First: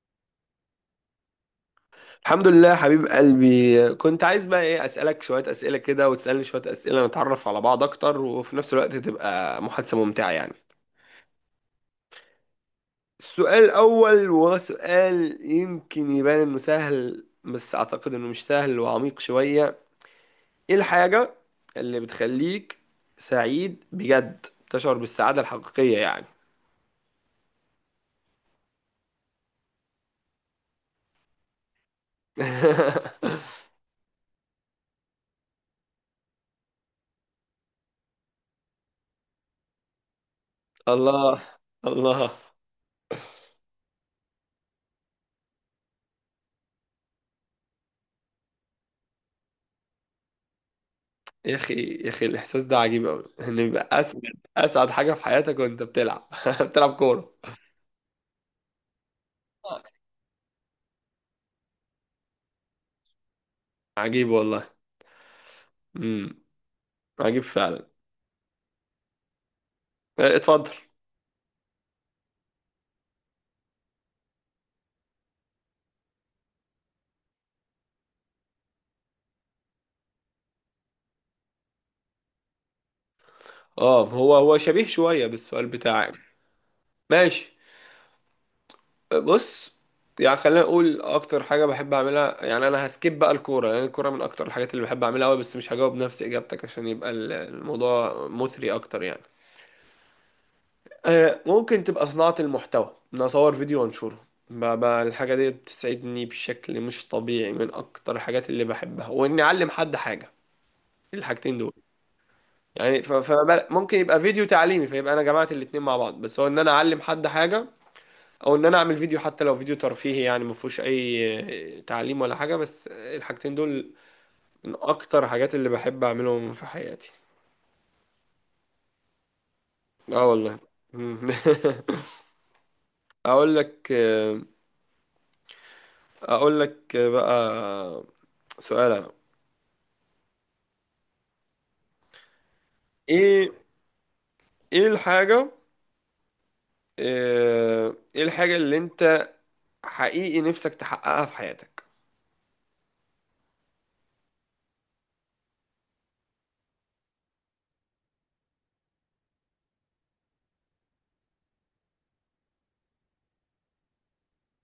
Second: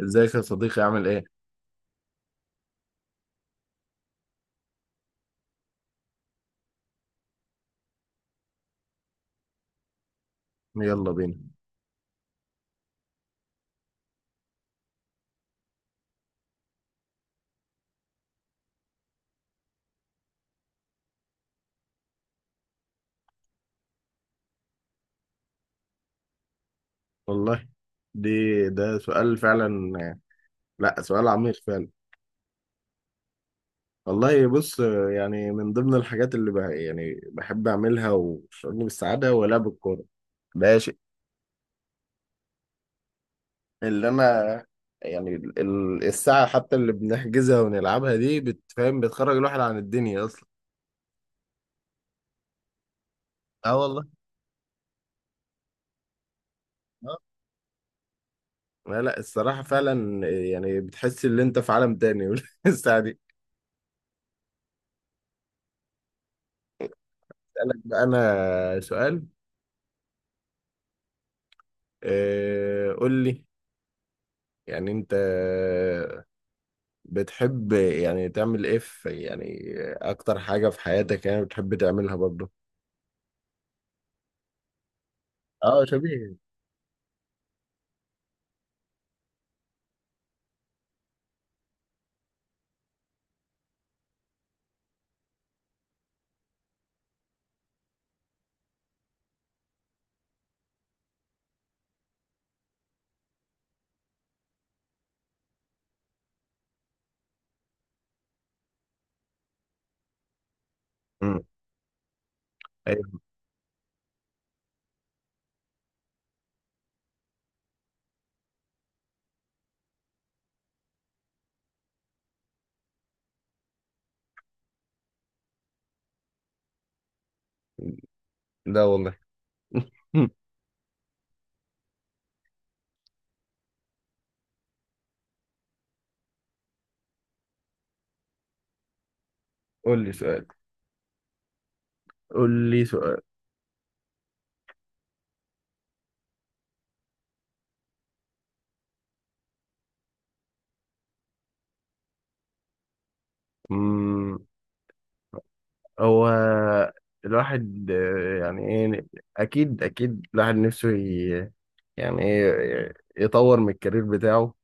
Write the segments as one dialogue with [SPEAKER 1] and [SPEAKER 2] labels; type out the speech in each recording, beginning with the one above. [SPEAKER 1] ازيك يا صديقي عامل ايه؟
[SPEAKER 2] الحمد لله حبيب قلبي، كنت عايز بقى ايه، اسالك شويه اسئله كده وتسالني شويه اسئله، نتعرف على بعض اكتر وفي نفس الوقت تبقى محادثه ممتعه يعني.
[SPEAKER 1] يلا بينا.
[SPEAKER 2] السؤال الاول وهو سؤال يمكن يبان انه سهل بس اعتقد انه مش سهل وعميق شويه. ايه الحاجه اللي بتخليك سعيد بجد؟ تشعر بالسعاده الحقيقيه يعني؟
[SPEAKER 1] والله دي ده سؤال فعلا. لا سؤال عميق فعلا. والله بص، يعني من ضمن الحاجات اللي يعني بحب اعملها وبتشعرني بالسعادة هو لعب الكورة. ده شيء
[SPEAKER 2] الله، الله.
[SPEAKER 1] اللي انا، يعني الساعة حتى اللي بنحجزها ونلعبها دي بتفهم، بتخرج الواحد عن الدنيا اصلا.
[SPEAKER 2] يا اخي، يا اخي الاحساس ده عجيب قوي، ان
[SPEAKER 1] اه
[SPEAKER 2] يبقى
[SPEAKER 1] والله.
[SPEAKER 2] اسعد حاجه في حياتك وانت بتلعب بتلعب
[SPEAKER 1] اه
[SPEAKER 2] كوره.
[SPEAKER 1] لا لا الصراحة فعلا، يعني بتحس ان انت في عالم تاني. الساعة دي.
[SPEAKER 2] عجيب والله. امم، عجيب
[SPEAKER 1] اسألك
[SPEAKER 2] فعلا.
[SPEAKER 1] بقى انا سؤال.
[SPEAKER 2] آه، اتفضل.
[SPEAKER 1] قول لي. يعني انت بتحب يعني تعمل ايه في، يعني اكتر حاجة في حياتك يعني بتحب تعملها برضه.
[SPEAKER 2] اه، هو شبيه شويه بالسؤال
[SPEAKER 1] اه
[SPEAKER 2] بتاعك.
[SPEAKER 1] شبيه.
[SPEAKER 2] ماشي. بص، يعني خلينا نقول اكتر حاجه بحب اعملها، يعني انا هسكيب بقى الكوره لان يعني الكوره من اكتر الحاجات اللي بحب اعملها قوي، بس مش هجاوب نفس اجابتك عشان يبقى الموضوع مثري اكتر يعني. ممكن تبقى صناعة المحتوى، ان اصور فيديو وانشره الحاجة دي بتسعدني بشكل مش طبيعي، من اكتر الحاجات اللي بحبها، واني اعلم حد حاجة.
[SPEAKER 1] امم.
[SPEAKER 2] الحاجتين دول، يعني
[SPEAKER 1] ايوه.
[SPEAKER 2] فممكن يبقى فيديو تعليمي، فيبقى انا جمعت الاتنين مع بعض، بس هو ان انا اعلم حد حاجة، او ان انا اعمل فيديو، حتى لو فيديو ترفيهي يعني ما فيهوش اي تعليم ولا حاجة، بس الحاجتين دول من اكتر الحاجات اللي بحب اعملهم في حياتي.
[SPEAKER 1] لا والله.
[SPEAKER 2] اه والله. اقول لك اقول لك بقى سؤال انا.
[SPEAKER 1] قول لي سؤال، قول لي سؤال.
[SPEAKER 2] ايه ايه الحاجة، ايه الحاجة اللي انت حقيقي نفسك تحققها في حياتك؟
[SPEAKER 1] امم. هو الواحد يعني ايه، اكيد اكيد الواحد نفسه يعني ايه يطور من الكارير بتاعه.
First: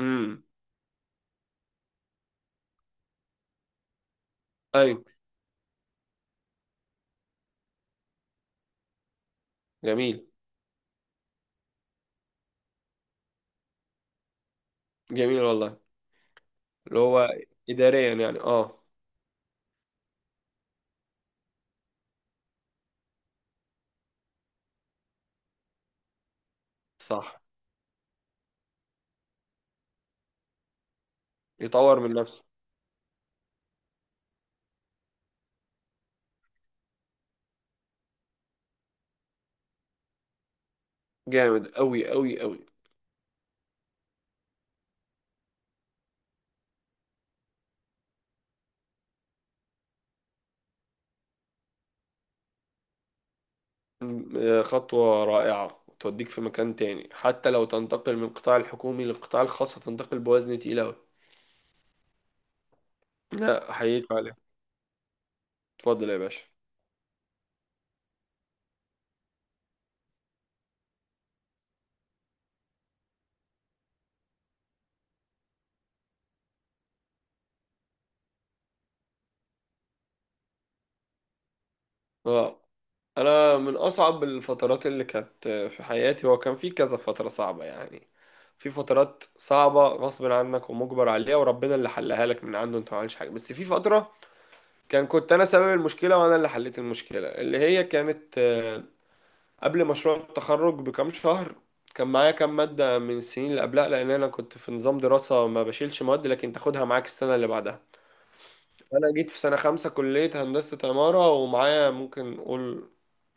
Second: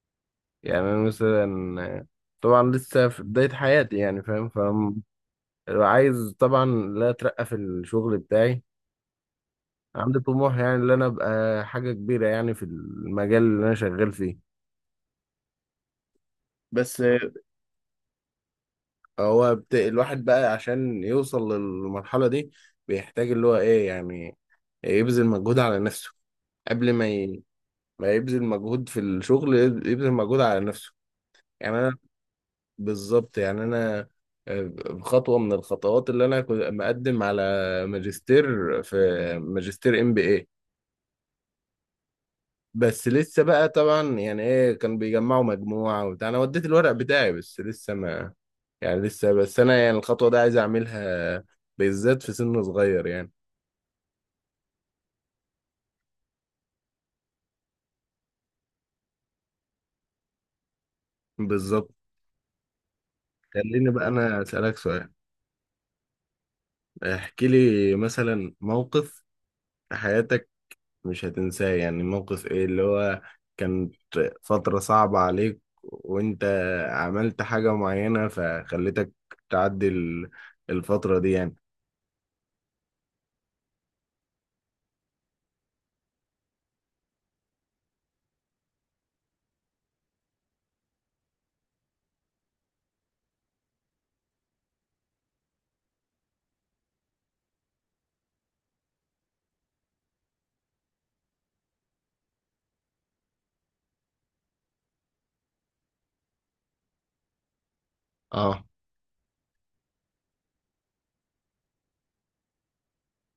[SPEAKER 2] امم،
[SPEAKER 1] يعني انا مثلا طبعا لسه في بداية حياتي يعني فاهم.
[SPEAKER 2] ايوه،
[SPEAKER 1] عايز طبعا لا اترقى في الشغل بتاعي. عندي
[SPEAKER 2] جميل.
[SPEAKER 1] طموح يعني ان انا ابقى حاجه كبيره يعني في المجال اللي انا شغال فيه.
[SPEAKER 2] جميل والله. اللي
[SPEAKER 1] بس
[SPEAKER 2] هو اداريا يعني، اه.
[SPEAKER 1] هو الواحد بقى عشان يوصل للمرحله دي بيحتاج اللي هو ايه يعني يبذل مجهود على نفسه. قبل ما
[SPEAKER 2] صح،
[SPEAKER 1] ي... ما يبذل مجهود في الشغل، يبذل مجهود على نفسه. يعني انا،
[SPEAKER 2] يطور من نفسه،
[SPEAKER 1] بالظبط يعني انا آه، خطوه من الخطوات اللي انا كنت مقدم على ماجستير في، ماجستير ام بي اي،
[SPEAKER 2] جامد قوي قوي قوي.
[SPEAKER 1] بس لسه بقى طبعا يعني ايه كان بيجمعوا مجموعة وبتاع، انا وديت الورق بتاعي بس لسه ما، يعني لسه بس انا يعني الخطوة دي عايز اعملها، بالذات في سن صغير يعني.
[SPEAKER 2] خطوة رائعة توديك في مكان تاني، حتى لو تنتقل من القطاع الحكومي للقطاع الخاص هتنتقل بوزن تقيل قوي.
[SPEAKER 1] بالظبط.
[SPEAKER 2] لا،
[SPEAKER 1] خليني
[SPEAKER 2] احييك
[SPEAKER 1] بقى
[SPEAKER 2] عليها.
[SPEAKER 1] انا اسألك سؤال.
[SPEAKER 2] اتفضل يا باشا.
[SPEAKER 1] احكي لي مثلا موقف في حياتك مش هتنساه، يعني موقف ايه اللي هو كانت فترة صعبة عليك وانت عملت حاجة معينة فخلتك تعدي الفترة دي يعني.
[SPEAKER 2] اه، انا من اصعب الفترات اللي كانت في حياتي، هو كان في كذا فترة صعبة يعني. في فترات صعبة غصب عنك ومجبر عليها، وربنا اللي حلها لك من عنده، انت ما عملتش حاجة. بس في فترة كنت انا سبب المشكلة وانا اللي حليت المشكلة، اللي هي كانت قبل مشروع التخرج بكام شهر. كان معايا كام مادة من السنين اللي قبلها، لان انا كنت في نظام دراسة ما بشيلش مواد لكن تاخدها معاك السنة اللي بعدها.
[SPEAKER 1] اه
[SPEAKER 2] انا جيت في سنة خمسة كلية هندسة عمارة، ومعايا ممكن نقول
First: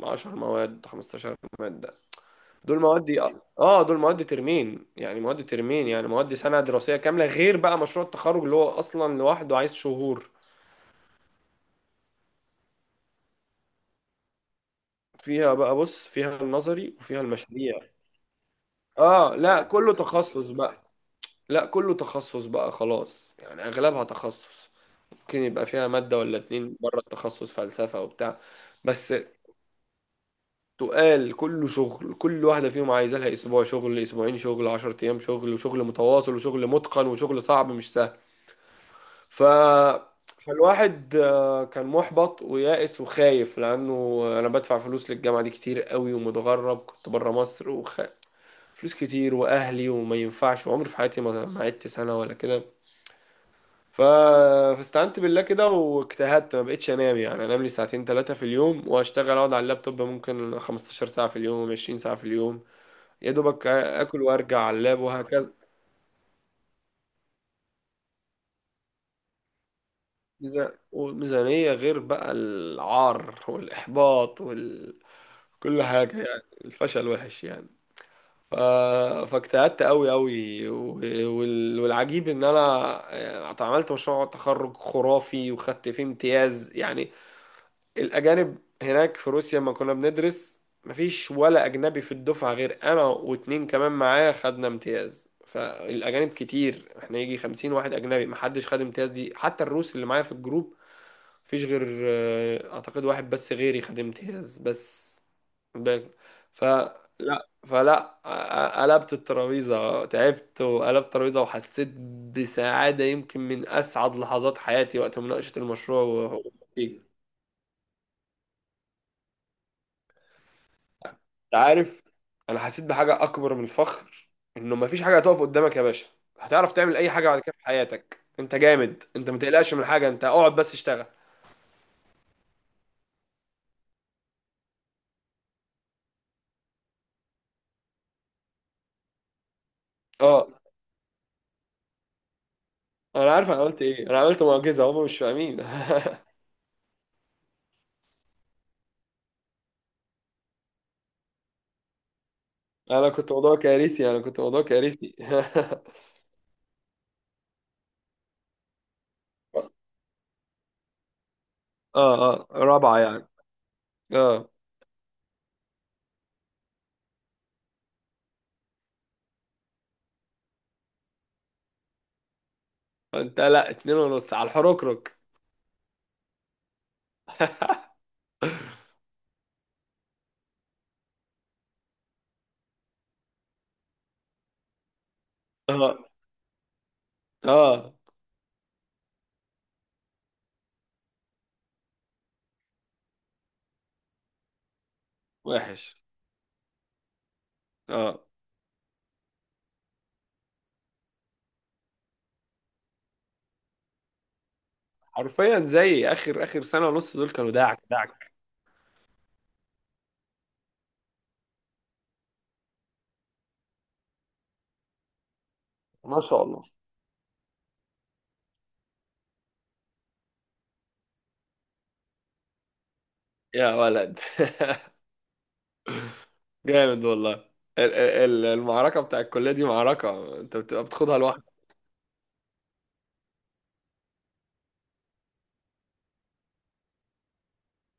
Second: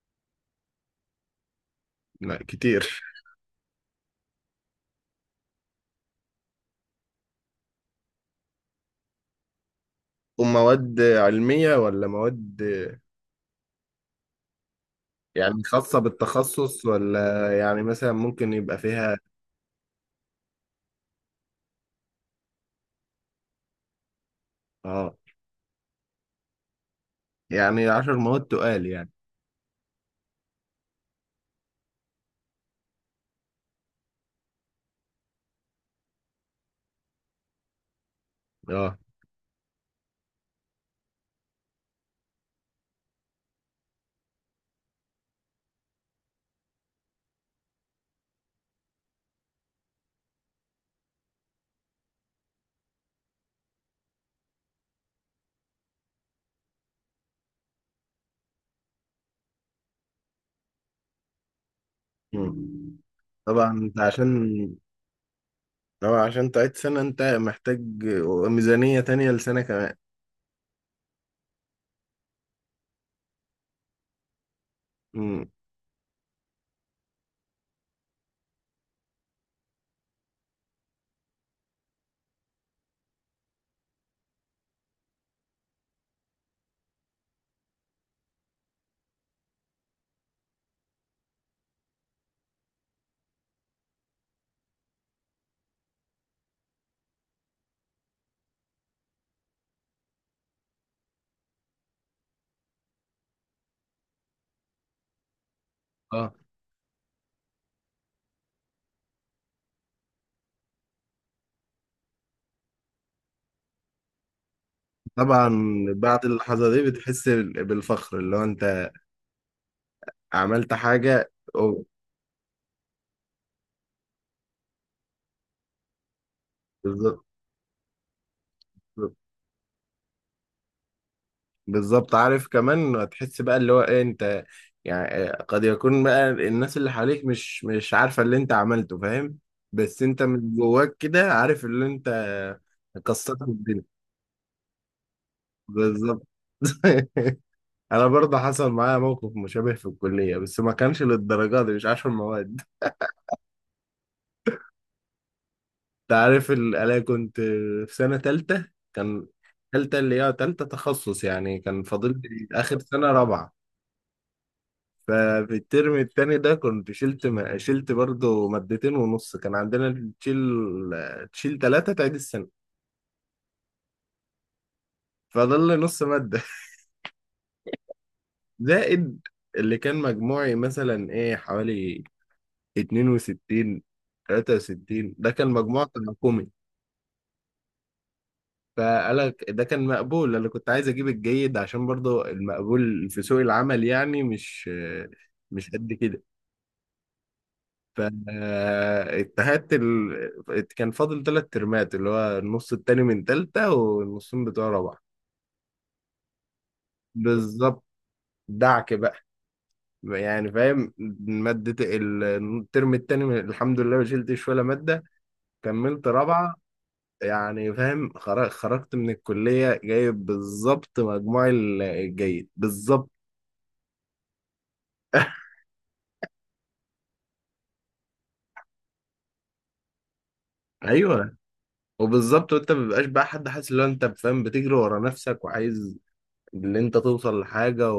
[SPEAKER 2] 10 مواد، 15 مادة.
[SPEAKER 1] لا
[SPEAKER 2] دول
[SPEAKER 1] كتير.
[SPEAKER 2] مواد، اه، دول مواد ترمين، يعني مواد ترمين، يعني مواد سنة دراسية كاملة غير بقى مشروع التخرج اللي هو اصلا لوحده عايز شهور.
[SPEAKER 1] ومواد علمية ولا مواد
[SPEAKER 2] فيها
[SPEAKER 1] يعني
[SPEAKER 2] بقى
[SPEAKER 1] خاصة
[SPEAKER 2] بص، فيها
[SPEAKER 1] بالتخصص،
[SPEAKER 2] النظري وفيها
[SPEAKER 1] ولا
[SPEAKER 2] المشاريع.
[SPEAKER 1] يعني مثلا ممكن يبقى فيها.
[SPEAKER 2] اه لا، كله تخصص بقى، لا كله تخصص بقى خلاص، يعني اغلبها تخصص.
[SPEAKER 1] اه
[SPEAKER 2] ممكن يبقى فيها مادة ولا اتنين بره التخصص،
[SPEAKER 1] يعني
[SPEAKER 2] فلسفة
[SPEAKER 1] عشر
[SPEAKER 2] وبتاع.
[SPEAKER 1] مواد تقال يعني.
[SPEAKER 2] بس تقال، كله شغل، كل واحدة فيهم عايزة لها أسبوع شغل، أسبوعين شغل، عشر أيام شغل، وشغل متواصل وشغل متقن وشغل صعب مش سهل.
[SPEAKER 1] اه.
[SPEAKER 2] ف... فالواحد كان محبط ويائس وخايف، لأنه أنا بدفع فلوس للجامعة دي كتير قوي، ومتغرب كنت برا مصر، فلوس كتير وأهلي، وما ينفعش، وعمري في حياتي ما عدت سنة ولا كده. ف... فاستعنت بالله كده واجتهدت، ما بقتش انام، يعني انام لي ساعتين ثلاثة في اليوم، واشتغل، اقعد على اللابتوب ممكن 15 ساعة في اليوم، 20 ساعة في اليوم،
[SPEAKER 1] مم.
[SPEAKER 2] يا دوبك
[SPEAKER 1] طبعا انت
[SPEAKER 2] اكل
[SPEAKER 1] عشان،
[SPEAKER 2] وارجع على اللاب وهكذا.
[SPEAKER 1] طبعا عشان تعيد سنة انت محتاج ميزانية تانية لسنة كمان.
[SPEAKER 2] وميزانية، غير بقى العار والاحباط
[SPEAKER 1] مم.
[SPEAKER 2] كل حاجة يعني، الفشل وحش يعني. ف... فاجتهدت قوي قوي والعجيب ان انا، يعني اتعملت مشروع تخرج خرافي وخدت فيه امتياز يعني. الأجانب هناك في روسيا لما كنا بندرس مفيش ولا أجنبي في الدفعة غير أنا واتنين كمان معايا خدنا امتياز. فالأجانب كتير، احنا يجي خمسين واحد أجنبي محدش خد امتياز، دي حتى الروس اللي معايا في الجروب مفيش غير أعتقد واحد بس غيري خد امتياز بس. باك.
[SPEAKER 1] اه
[SPEAKER 2] فلا فلا قلبت الترابيزة، تعبت وقلبت الترابيزة، وحسيت بسعادة يمكن من أسعد لحظات حياتي وقت
[SPEAKER 1] طبعا.
[SPEAKER 2] مناقشة المشروع
[SPEAKER 1] بعد
[SPEAKER 2] و...
[SPEAKER 1] اللحظة دي بتحس بالفخر اللي هو انت عملت حاجة
[SPEAKER 2] انت
[SPEAKER 1] أوه.
[SPEAKER 2] عارف، انا حسيت بحاجه اكبر من الفخر، انه مفيش حاجه هتقف قدامك يا باشا. هتعرف تعمل اي
[SPEAKER 1] بالظبط.
[SPEAKER 2] حاجه بعد كده في حياتك، انت جامد، انت ما تقلقش من حاجه، انت اقعد بس اشتغل.
[SPEAKER 1] بالظبط، عارف كمان هتحس بقى اللي هو ايه انت يعني قد يكون بقى الناس اللي حواليك مش عارفة اللي انت عملته فاهم، بس انت
[SPEAKER 2] اه،
[SPEAKER 1] من جواك كده عارف اللي انت
[SPEAKER 2] انا
[SPEAKER 1] كسرت
[SPEAKER 2] عارف، انا قلت
[SPEAKER 1] الدنيا.
[SPEAKER 2] ايه، انا عملت معجزه، هم مش فاهمين.
[SPEAKER 1] بالظبط. انا برضه حصل معايا موقف مشابه في الكلية، بس ما كانش للدرجة دي، مش عشر مواد.
[SPEAKER 2] انا كنت موضوع كارثي، انا كنت موضوع كارثي.
[SPEAKER 1] انت عارف انا كنت في سنة تالتة، كان تالتة اللي هي تالتة تخصص يعني، كان فاضل
[SPEAKER 2] اه،
[SPEAKER 1] لي
[SPEAKER 2] اه،
[SPEAKER 1] اخر
[SPEAKER 2] رابعه
[SPEAKER 1] سنة
[SPEAKER 2] يعني،
[SPEAKER 1] رابعة.
[SPEAKER 2] اه.
[SPEAKER 1] ففي الترم التاني ده كنت شلت شلت برضه مادتين ونص. كان عندنا تشيل، تشيل تلاتة تعيد السنة.
[SPEAKER 2] انت لا، اتنين ونص على الحركرك.
[SPEAKER 1] فضل لي نص مادة زائد اللي كان مجموعي مثلا ايه حوالي اتنين وستين، تلاتة وستين، ده كان مجموع
[SPEAKER 2] اه،
[SPEAKER 1] تراكمي.
[SPEAKER 2] اه،
[SPEAKER 1] فقالك ده كان مقبول. انا كنت عايز اجيب الجيد عشان برضه المقبول في سوق العمل يعني مش مش قد
[SPEAKER 2] وحش.
[SPEAKER 1] كده.
[SPEAKER 2] اه،
[SPEAKER 1] فاتهدت كان فاضل ثلاث ترمات اللي هو النص التاني من تالتة والنصين بتوع رابعة.
[SPEAKER 2] حرفيا زي اخر اخر سنه ونص، دول كانوا داعك
[SPEAKER 1] بالظبط.
[SPEAKER 2] داعك.
[SPEAKER 1] دعك بقى، يعني فاهم. مادة الترم التاني الحمد لله ما شلتش ولا مادة، كملت
[SPEAKER 2] ما شاء
[SPEAKER 1] رابعة.
[SPEAKER 2] الله،
[SPEAKER 1] يعني فاهم، خرجت من الكلية جايب بالظبط مجموع الجيد بالظبط.
[SPEAKER 2] يا ولد. جامد والله. المعركة بتاع الكلية دي معركة انت بتبقى بتاخدها
[SPEAKER 1] ايوه.
[SPEAKER 2] لوحدك.
[SPEAKER 1] وبالظبط، وانت ما بيبقاش بقى حد حاسس ان هو انت فاهم، بتجري ورا نفسك وعايز اللي انت توصل لحاجه.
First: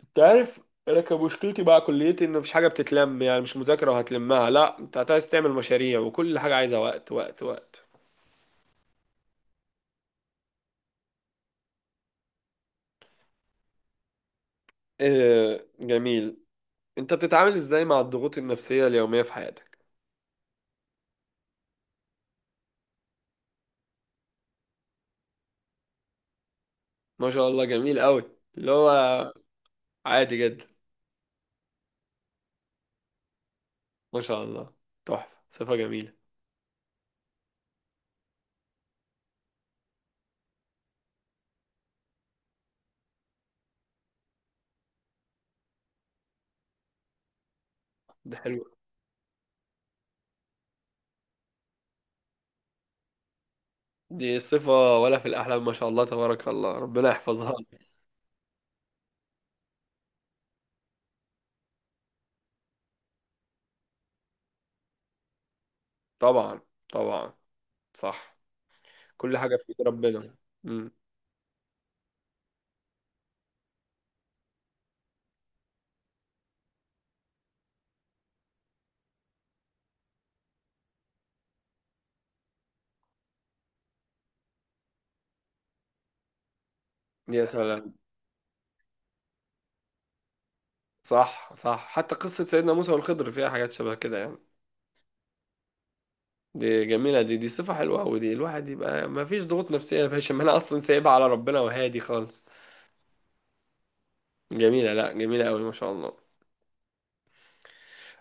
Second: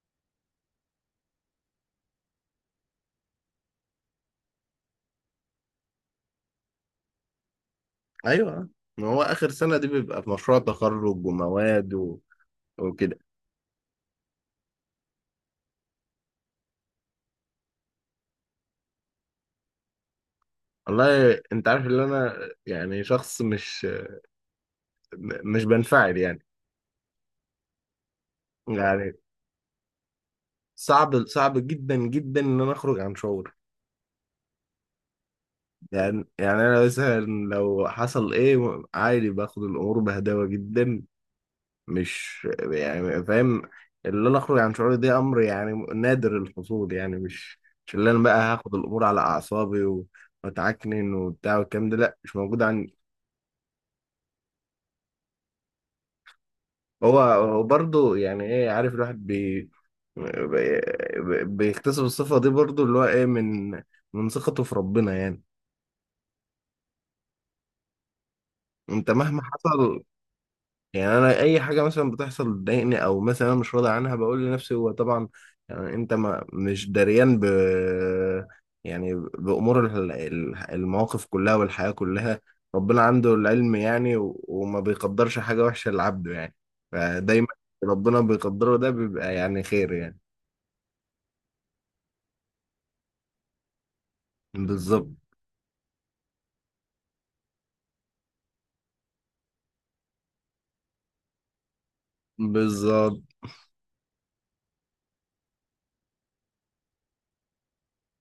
[SPEAKER 2] انت عارف، انا كان مشكلتي بقى كليتي ان مفيش حاجة بتتلم، يعني مش مذاكرة وهتلمها، لا، انت عايز تعمل مشاريع، وكل حاجة عايزة وقت وقت وقت.
[SPEAKER 1] ايوه، ما هو اخر سنه دي بيبقى في مشروع تخرج ومواد و... وكده.
[SPEAKER 2] اه جميل. انت بتتعامل ازاي مع الضغوط النفسية اليومية في حياتك؟
[SPEAKER 1] والله انت عارف ان انا يعني شخص مش مش بنفعل يعني.
[SPEAKER 2] ما شاء الله جميل قوي، اللي هو
[SPEAKER 1] يعني
[SPEAKER 2] عادي جدا.
[SPEAKER 1] صعب صعب جدا جدا ان انا اخرج عن شعور.
[SPEAKER 2] ما شاء الله، تحفة، صفة جميلة.
[SPEAKER 1] يعني يعني انا مثلا لو حصل ايه عادي، باخد الامور بهداوه جدا، مش يعني فاهم اللي انا اخرج عن شعوري ده امر يعني نادر الحصول يعني. مش مش اللي انا بقى
[SPEAKER 2] دي حلوة.
[SPEAKER 1] هاخد الامور على اعصابي و... واتعكنن وبتاع والكلام ده، لا مش موجود.
[SPEAKER 2] دي صفة ولا في الأحلام، ما شاء الله تبارك الله، ربنا
[SPEAKER 1] هو
[SPEAKER 2] يحفظها.
[SPEAKER 1] هو برضه يعني ايه عارف الواحد بيكتسب الصفة دي برضه اللي هو ايه من من ثقته في ربنا يعني.
[SPEAKER 2] طبعا، طبعا، صح.
[SPEAKER 1] انت
[SPEAKER 2] كل
[SPEAKER 1] مهما
[SPEAKER 2] حاجة في ايد
[SPEAKER 1] حصل،
[SPEAKER 2] ربنا. امم.
[SPEAKER 1] يعني انا اي حاجة مثلا بتحصل تضايقني او مثلا انا مش راضي عنها، بقول لنفسي هو طبعا يعني انت ما مش دريان ب يعني بأمور المواقف كلها والحياة كلها، ربنا عنده العلم يعني وما بيقدرش حاجة وحشة لعبده يعني.
[SPEAKER 2] يا
[SPEAKER 1] فدايما
[SPEAKER 2] سلام.
[SPEAKER 1] ربنا بيقدره ده بيبقى يعني خير يعني.
[SPEAKER 2] صح، صح، حتى قصة سيدنا موسى والخضر فيها حاجات شبه كده يعني.
[SPEAKER 1] بالظبط.
[SPEAKER 2] دي جميلة، دي صفة حلوة أوي، دي الواحد يبقى ما فيش ضغوط نفسية يا باشا ما أنا أصلا سايبها على ربنا وهادي خالص.
[SPEAKER 1] بالظبط.
[SPEAKER 2] جميلة، لا جميلة أوي ما شاء الله.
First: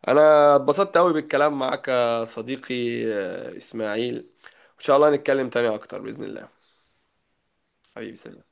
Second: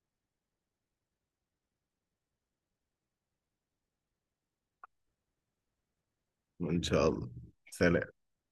[SPEAKER 2] أنا اتبسطت أوي بالكلام معاك يا صديقي، إسماعيل. إن شاء الله نتكلم تاني أكتر بإذن الله.
[SPEAKER 1] ان شاء الله. سلام.
[SPEAKER 2] حبيبي سلام.